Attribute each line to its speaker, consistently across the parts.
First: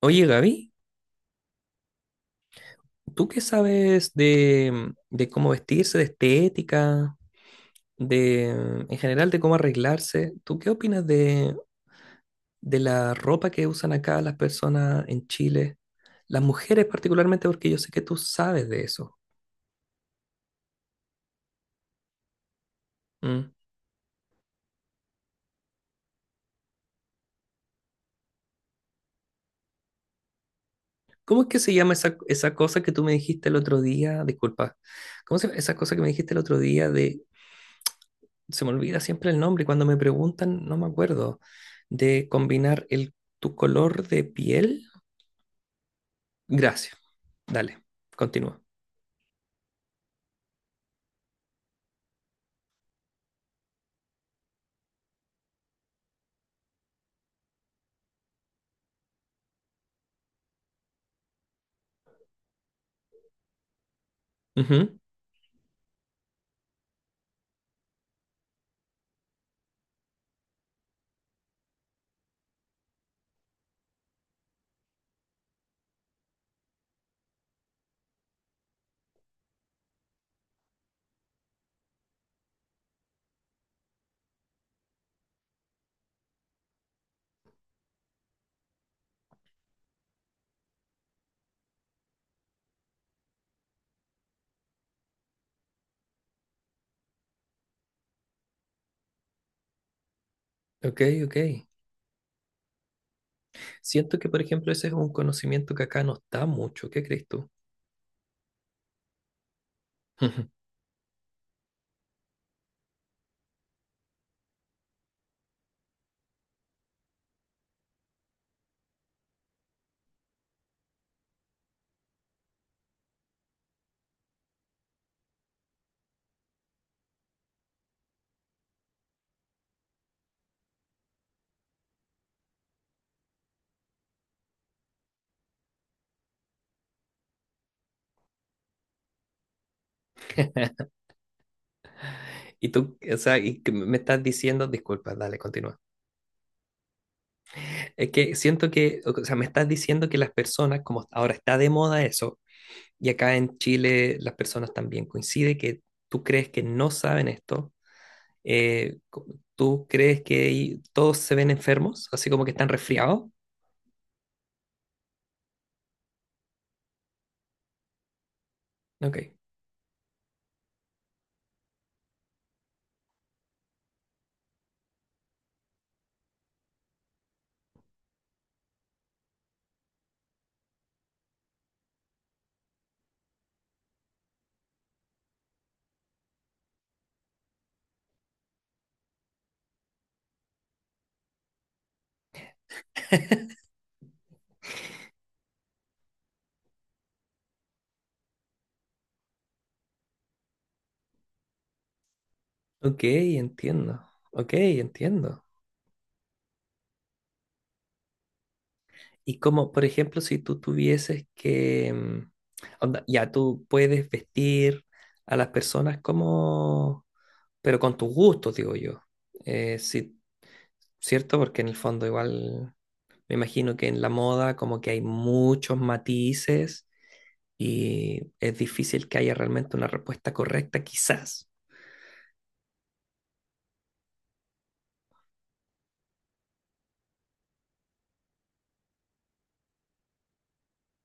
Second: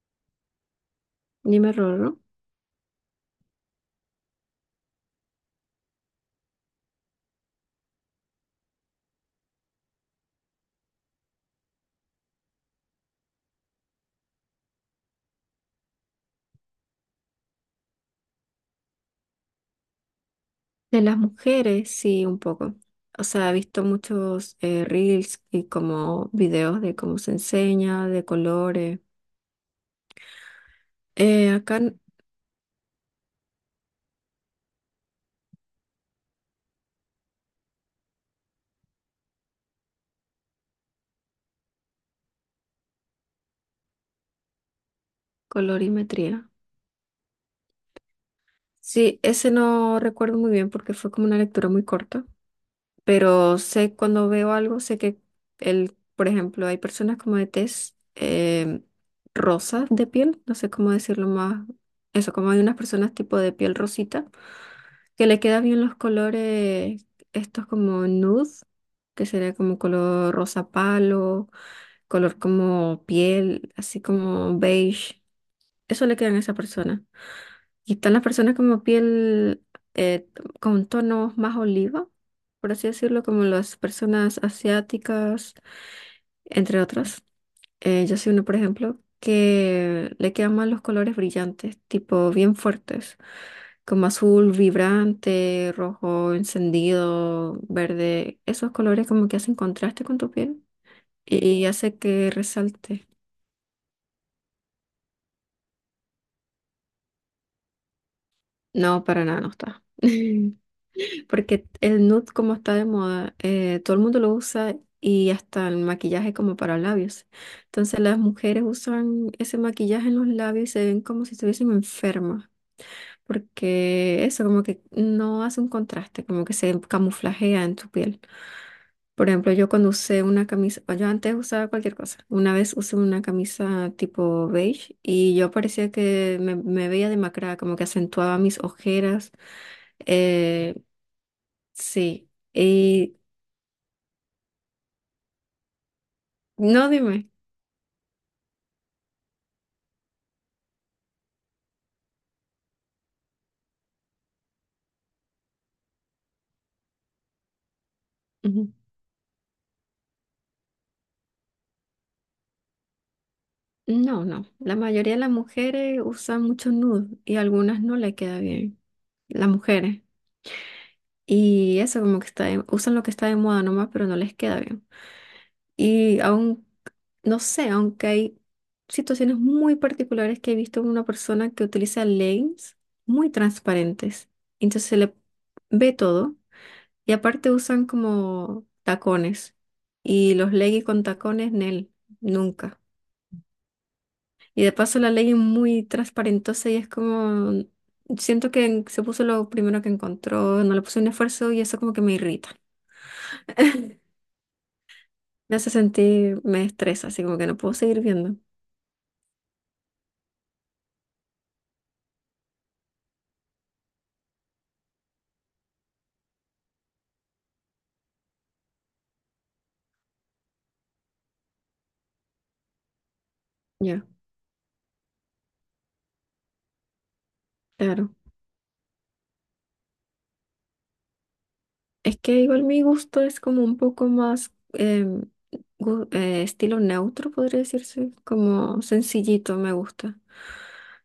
Speaker 1: Oye, Gaby,
Speaker 2: Dime, Rorro.
Speaker 1: ¿tú qué sabes de cómo vestirse, de estética, de, en general, de cómo arreglarse? ¿Tú qué opinas de la ropa que usan acá las personas en Chile? Las mujeres particularmente, porque yo sé que tú sabes de eso.
Speaker 2: De las mujeres, sí, un poco. O sea, he
Speaker 1: ¿Mm?
Speaker 2: visto muchos reels y como videos de cómo se enseña, de colores.
Speaker 1: ¿Cómo es que se
Speaker 2: Acá,
Speaker 1: llama
Speaker 2: en
Speaker 1: esa cosa que tú me dijiste el otro día? Disculpa. ¿Cómo se llama esa cosa que me dijiste el otro día de... Se me olvida siempre el nombre y cuando me preguntan no me acuerdo. De combinar el, tu color de piel.
Speaker 2: colorimetría.
Speaker 1: Gracias. Dale, continúa.
Speaker 2: Sí, ese no recuerdo muy bien porque fue como una lectura muy corta, pero sé cuando veo algo, sé que el, por ejemplo, hay personas como de tez rosa de piel, no sé cómo decirlo más, eso, como hay unas personas tipo de piel rosita
Speaker 1: Ujú.
Speaker 2: que le queda bien los colores, estos como nude, que sería como color rosa palo, color como piel, así como beige. Eso le quedan a esa persona. Y están las personas como piel eh, con tonos más oliva, por así decirlo, como las personas asiáticas, entre otras. Yo soy uno, por ejemplo, que le quedan mal los colores brillantes, tipo bien fuertes, como azul vibrante, rojo encendido, verde. Esos colores como que hacen contraste con tu piel
Speaker 1: Ok,
Speaker 2: y
Speaker 1: ok.
Speaker 2: hace que resalte.
Speaker 1: Siento que, por ejemplo, ese es un conocimiento que acá no está mucho. ¿Qué crees tú?
Speaker 2: No, para nada no está. Porque el nude como está de moda, todo el mundo lo usa y hasta el maquillaje como para labios. Entonces las mujeres usan ese maquillaje en los labios y se ven como si estuviesen enfermas. Porque eso como que no hace un contraste, como que se camuflajea en tu piel. Por ejemplo, yo cuando usé una camisa, o yo antes usaba cualquier cosa, una vez usé una camisa tipo beige y yo parecía que me veía demacrada, como que acentuaba mis ojeras. Eh, sí,
Speaker 1: Y tú, o
Speaker 2: y
Speaker 1: sea, y que me estás diciendo, disculpa, dale, continúa.
Speaker 2: no dime.
Speaker 1: Es que siento que, o sea, me estás diciendo que las personas, como ahora está de moda eso, y acá en Chile las personas también coincide que tú crees que no saben esto,
Speaker 2: Ujú.
Speaker 1: eh, co- tú crees que todos se ven enfermos, así como que están resfriados.
Speaker 2: No, la mayoría de las mujeres usan mucho nude y algunas no le queda bien,
Speaker 1: Ok.
Speaker 2: las mujeres. Y eso como que está, usan lo que está de moda nomás, pero no les queda bien. Y aún, no sé, aunque hay situaciones muy particulares que he visto en una persona que utiliza lentes muy transparentes. Entonces se le ve todo y aparte usan como tacones. Y los leggings con tacones, Nel, nunca. Y de paso la legging muy transparentosa y es como, siento que se puso lo primero que encontró, no le puso un esfuerzo y eso como que me irrita.
Speaker 1: Ok, entiendo. Ok, entiendo.
Speaker 2: Me hace sentir, me estresa, así como que no puedo seguir viendo.
Speaker 1: Y como, por ejemplo, si tú tuvieses que, onda, ya tú puedes vestir a las personas como, pero con tus gustos, digo yo. Sí, cierto, porque en el fondo igual me imagino que en
Speaker 2: Ya,
Speaker 1: la moda como que hay muchos matices
Speaker 2: claro.
Speaker 1: y es difícil que haya realmente una respuesta correcta, quizás.
Speaker 2: Es que igual mi gusto es como un poco más estilo neutro, podría decirse, como sencillito me gusta.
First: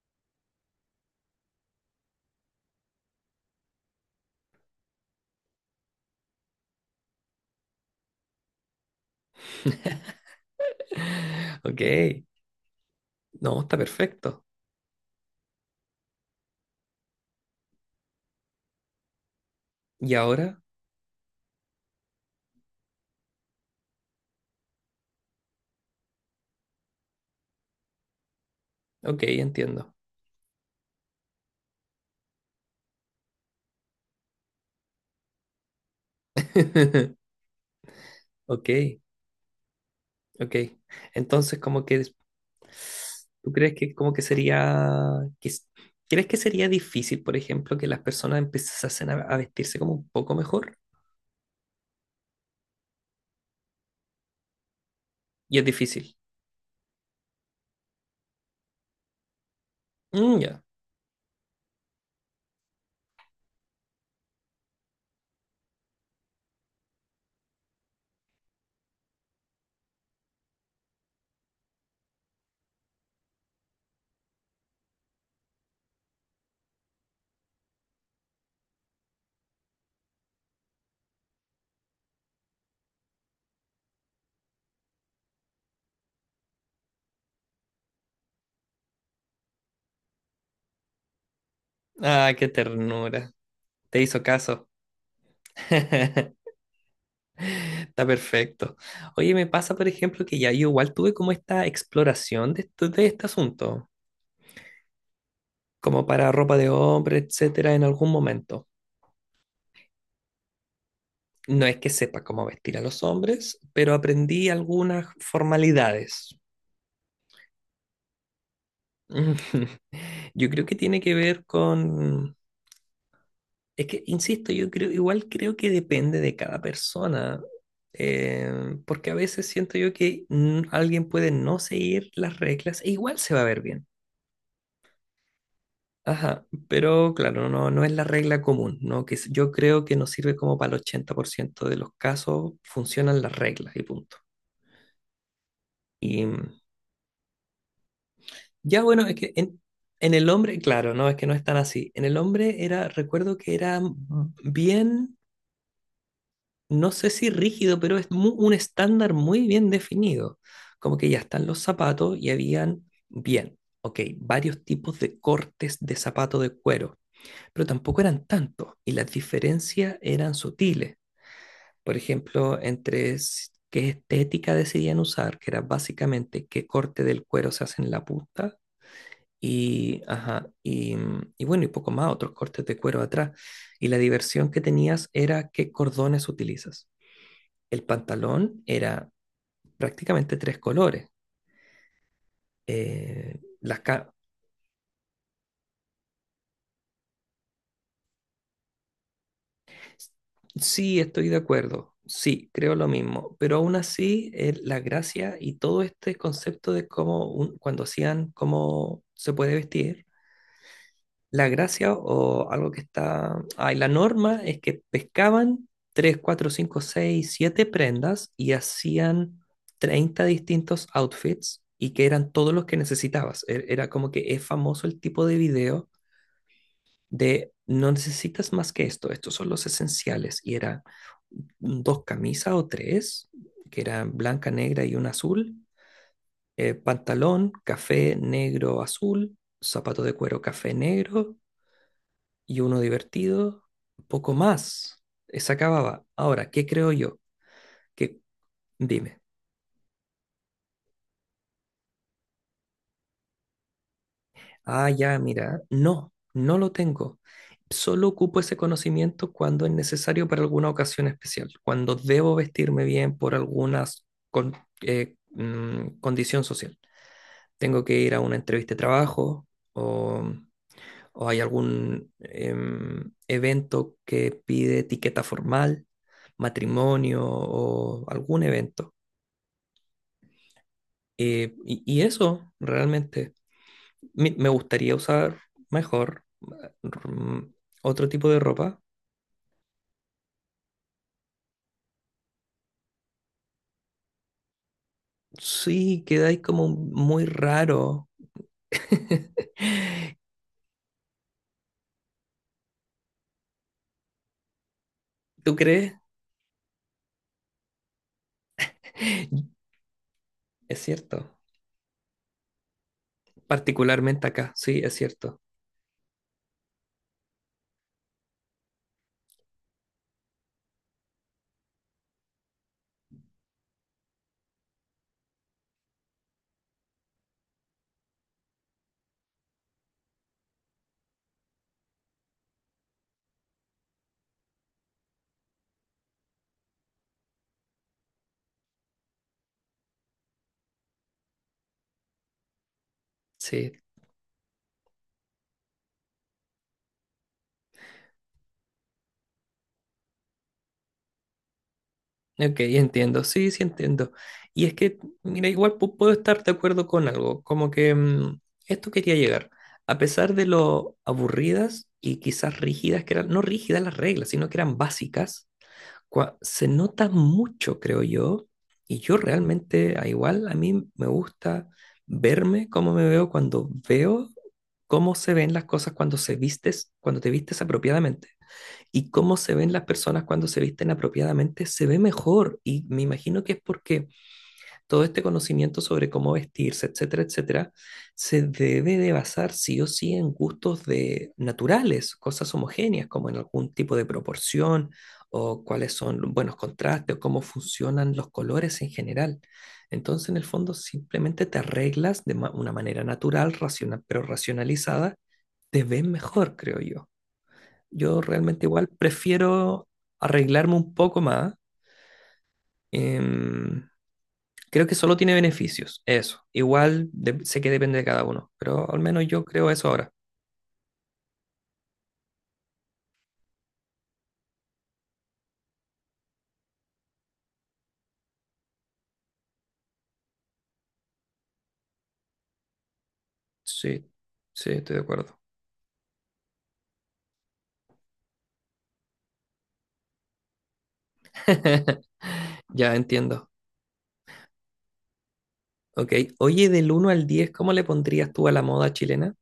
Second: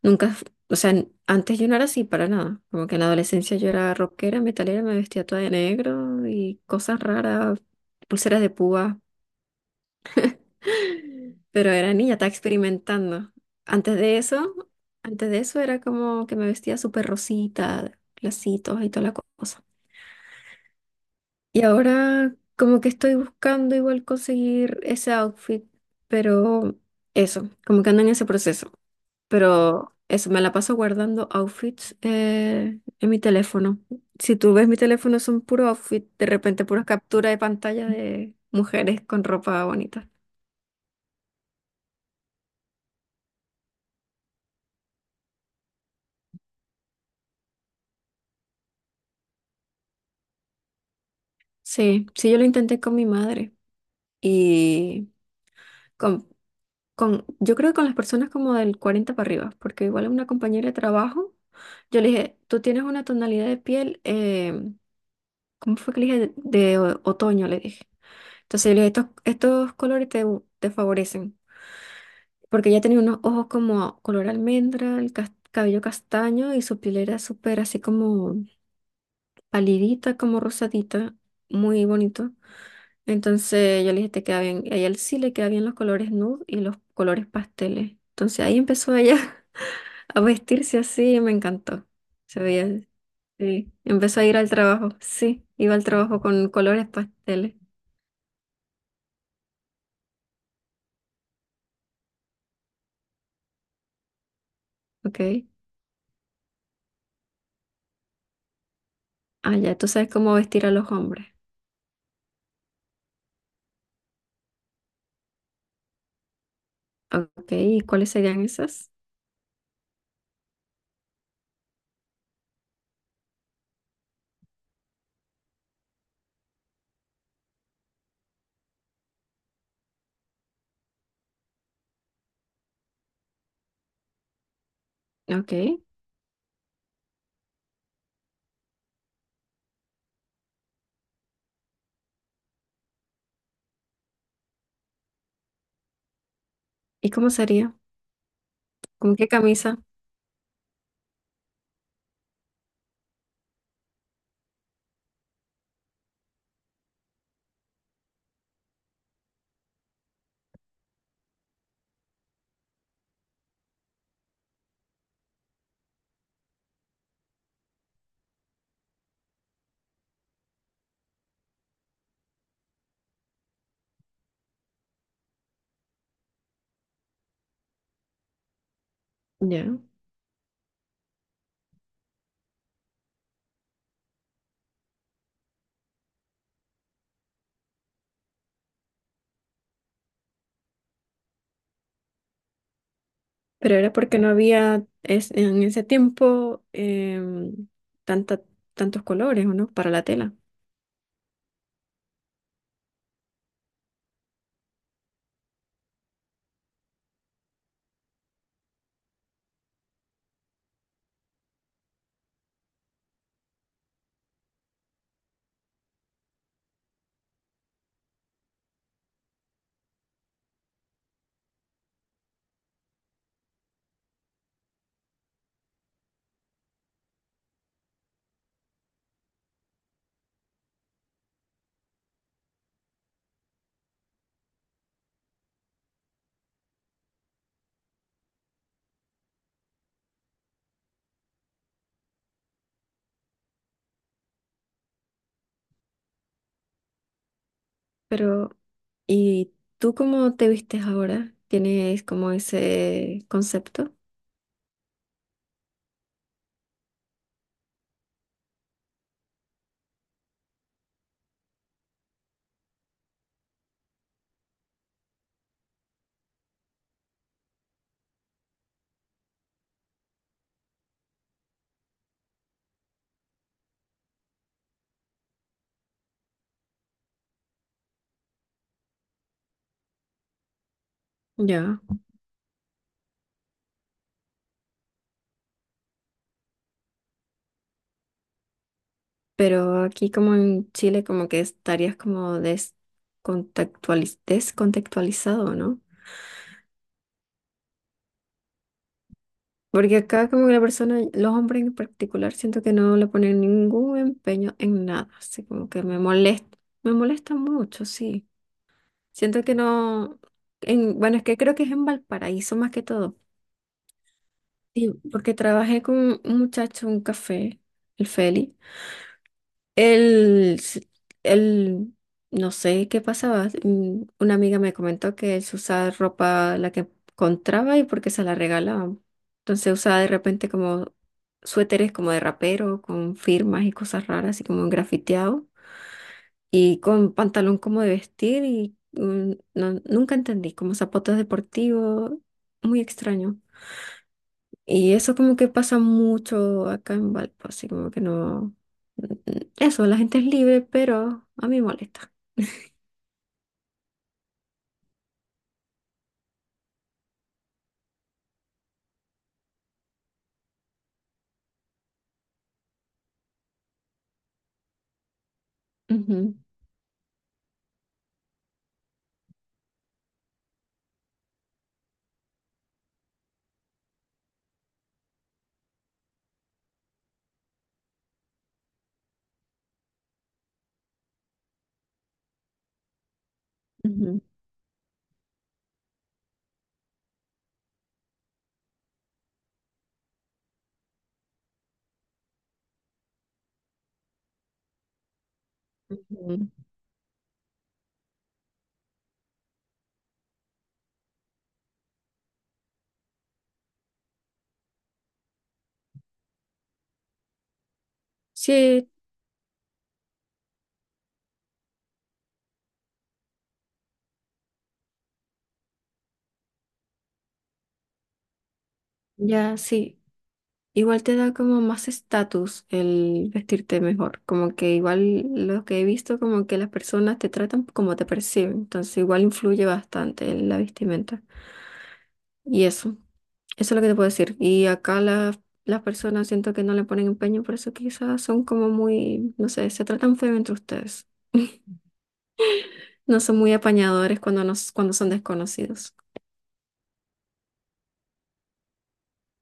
Speaker 2: Nunca, o sea, antes yo no era así para nada. Como que en la adolescencia yo era rockera, metalera, me vestía toda de negro y cosas raras, pulseras de púa. Pero
Speaker 1: Ok,
Speaker 2: era niña, estaba experimentando.
Speaker 1: no, está
Speaker 2: Antes de
Speaker 1: perfecto.
Speaker 2: eso, antes de eso era como que me vestía súper rosita, lacitos y toda la cosa.
Speaker 1: Y ahora,
Speaker 2: Y ahora como que estoy buscando igual conseguir ese outfit, pero eso, como que ando en ese proceso.
Speaker 1: ok,
Speaker 2: Pero
Speaker 1: entiendo.
Speaker 2: eso, me la paso guardando outfits en mi teléfono. Si tú ves mi teléfono son puros outfits de repente puras capturas de pantalla de
Speaker 1: Ok,
Speaker 2: mujeres con ropa bonita.
Speaker 1: ok. Entonces, como que tú crees que como que sería que s- ¿crees que sería difícil, por ejemplo, que las personas empezasen a vestirse como un poco mejor?
Speaker 2: Sí, sí, yo lo intenté con mi madre y
Speaker 1: Y es difícil.
Speaker 2: con, yo creo que con las personas como del 40 para arriba, porque igual a una
Speaker 1: Mm, ya.
Speaker 2: compañera de trabajo, yo le dije, tú tienes una tonalidad de piel, ¿cómo fue que le dije? De otoño, le dije. Entonces yo le dije, estos colores te favorecen, porque ella tenía unos ojos como color almendra, el cabello castaño y su piel era súper así como palidita, como rosadita, muy bonito. Entonces yo le dije, te queda bien. Y a ella sí le queda bien los colores nude y los colores pasteles. Entonces ahí empezó ella a vestirse así, me encantó.
Speaker 1: Ah,
Speaker 2: Se
Speaker 1: qué
Speaker 2: veía,
Speaker 1: ternura.
Speaker 2: sí.
Speaker 1: Te
Speaker 2: Empezó
Speaker 1: hizo
Speaker 2: a ir al
Speaker 1: caso.
Speaker 2: trabajo. Sí, iba al trabajo con colores pasteles.
Speaker 1: Está perfecto. Oye, me pasa, por ejemplo, que ya yo igual tuve como esta exploración de este asunto,
Speaker 2: Ok.
Speaker 1: como para ropa de hombre, etcétera, en algún momento.
Speaker 2: Ah, ya, tú sabes cómo vestir a los hombres.
Speaker 1: No es que sepa cómo vestir a los hombres, pero aprendí algunas formalidades.
Speaker 2: Ok, ¿y cuáles serían esas?
Speaker 1: Yo creo que tiene que ver con... Es que, insisto, yo creo, igual creo que depende de cada persona, porque a veces siento yo que alguien puede no seguir las reglas e igual se va a ver bien.
Speaker 2: Ok.
Speaker 1: Ajá, pero claro, no, no es la regla común, ¿no? Yo creo que nos sirve como para el 80% de los casos funcionan las reglas y punto. mm,
Speaker 2: ¿Y cómo sería?
Speaker 1: Ya bueno,
Speaker 2: ¿Con
Speaker 1: es
Speaker 2: qué
Speaker 1: que
Speaker 2: camisa?
Speaker 1: en el hombre, claro, no, es que no es tan así. En el hombre era, recuerdo que era bien, no sé si rígido, pero es un estándar muy bien definido. Como que ya están los zapatos y habían, bien, ok, varios tipos de cortes de zapato de cuero, pero tampoco eran tantos y las diferencias eran sutiles. Por ejemplo, entre qué estética decidían usar, que era básicamente qué corte del cuero se hace en la punta
Speaker 2: Ya.
Speaker 1: y, ajá, y bueno, y poco más, otros cortes de cuero atrás. Y la diversión que tenías era qué cordones utilizas. El pantalón era prácticamente tres colores. Eh,
Speaker 2: Pero
Speaker 1: las
Speaker 2: era
Speaker 1: ca-
Speaker 2: porque no había en ese tiempo tanta, tantos colores, ¿o no? Para la tela.
Speaker 1: sí, estoy de acuerdo. Sí, creo lo mismo. Pero aún así, la gracia y todo este concepto de cómo, cuando hacían cómo se puede vestir. La gracia o algo que está... Ay, la norma es que pescaban 3 4 5 6 7 prendas y hacían 30 distintos outfits y que eran todos los que necesitabas. Era como que es famoso el tipo de video de no necesitas más que esto, estos son los esenciales. Y era dos camisas o tres, que eran blanca, negra y una azul, pantalón, café, negro, azul, zapatos de cuero, café, negro y uno divertido, poco más. Se acababa. Ahora, ¿qué creo yo? Que
Speaker 2: Pero,
Speaker 1: dime.
Speaker 2: ¿y tú cómo te vistes ahora? ¿Tienes como ese concepto?
Speaker 1: Ah, ya, mira, no, no lo tengo. Solo ocupo ese conocimiento cuando es necesario para alguna ocasión especial, cuando debo vestirme bien por alguna condición social. Tengo que ir a una entrevista de trabajo o, o hay algún evento que pide etiqueta formal, matrimonio o algún evento.
Speaker 2: Ya.
Speaker 1: Y, y eso realmente me gustaría usar mejor mm, otro tipo de ropa.
Speaker 2: Pero aquí como en Chile como que estarías como descontextualizado, ¿no?
Speaker 1: Sí, quedáis como muy raro.
Speaker 2: Porque acá como que la persona, los hombres en particular, siento que no le ponen ningún empeño en nada, así
Speaker 1: ¿Tú
Speaker 2: como que
Speaker 1: crees?
Speaker 2: me molesta mucho, sí. Siento que no,
Speaker 1: Es
Speaker 2: en, bueno, es
Speaker 1: cierto.
Speaker 2: que creo que es en Valparaíso más que todo.
Speaker 1: Particularmente acá, sí,
Speaker 2: Sí,
Speaker 1: es
Speaker 2: porque
Speaker 1: cierto.
Speaker 2: trabajé con un muchacho, en un café, el Feli. El, s- el, no sé qué pasaba. Una amiga me comentó que él usaba ropa la que encontraba y porque se la regalaban. Entonces usaba de repente como suéteres como de rapero, con firmas y cosas raras, así como grafiteado, y con pantalón como de vestir y nunca entendí, como zapatos deportivos, muy extraño.
Speaker 1: Sí,
Speaker 2: Y eso como que pasa mucho acá en Valpo, así como que no... mm, Eso, la gente es libre, pero a mí molesta.
Speaker 1: ok, entiendo, sí, sí entiendo. Y es que, mira, igual puedo estar de acuerdo con algo, como que esto quería llegar. A pesar de lo aburridas y quizás rígidas que eran, no rígidas las reglas, sino que eran básicas,
Speaker 2: Ujú,
Speaker 1: se nota mucho, creo yo, y yo realmente, a igual, a mí me gusta verme cómo me veo cuando veo cómo se ven las cosas cuando se vistes, cuando te vistes apropiadamente. Y cómo se ven las personas cuando se visten apropiadamente, se ve mejor. Y me imagino que es porque
Speaker 2: ujú.
Speaker 1: todo este conocimiento sobre cómo vestirse, etcétera, etcétera, se debe de basar sí o sí en gustos de naturales, cosas homogéneas, como en algún tipo de proporción o cuáles son
Speaker 2: Ujú.
Speaker 1: buenos contrastes o cómo funcionan los colores en general. Entonces, en el fondo, simplemente te arreglas de una manera natural, racional, pero racionalizada, te ves mejor, creo yo. Yo realmente igual
Speaker 2: Sí,
Speaker 1: prefiero arreglarme un poco más. Em, Creo que solo tiene beneficios, eso. Igual sé que depende de cada uno, pero al menos yo
Speaker 2: ya,
Speaker 1: creo eso
Speaker 2: sí.
Speaker 1: ahora.
Speaker 2: Igual te da como más estatus el vestirte mejor, como que igual lo que he visto, como que las personas te tratan como te perciben, entonces igual influye bastante en la vestimenta. Y eso es lo que te puedo
Speaker 1: Sí,
Speaker 2: decir. Y
Speaker 1: sí, estoy
Speaker 2: acá
Speaker 1: de acuerdo.
Speaker 2: las personas siento que no le ponen empeño, por eso quizás son como muy, no sé, se tratan feo entre ustedes.
Speaker 1: Ya
Speaker 2: No son
Speaker 1: entiendo.
Speaker 2: muy apañadores cuando, cuando son desconocidos.
Speaker 1: Ok, oye, del 1 al 10, ¿cómo le pondrías tú a la moda chilena?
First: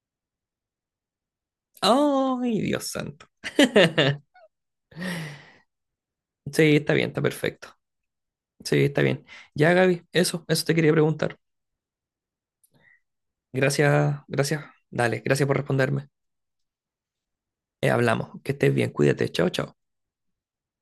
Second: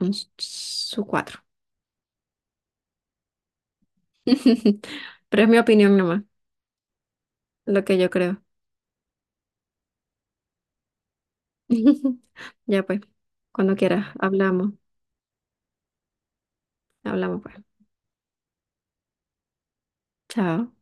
Speaker 2: Su cuatro.
Speaker 1: ¡Ay, Dios santo!
Speaker 2: Pero es mi opinión nomás,
Speaker 1: Sí, está bien, está perfecto.
Speaker 2: lo que yo creo.
Speaker 1: Sí, está bien. Ya, Gaby, eso te quería preguntar.
Speaker 2: Ya pues, cuando quieras,
Speaker 1: Gracias, gracias.
Speaker 2: hablamos,
Speaker 1: Dale, gracias por responderme.
Speaker 2: hablamos pues.
Speaker 1: Hablamos. Que estés bien. Cuídate. Chao, chao.
Speaker 2: Chao.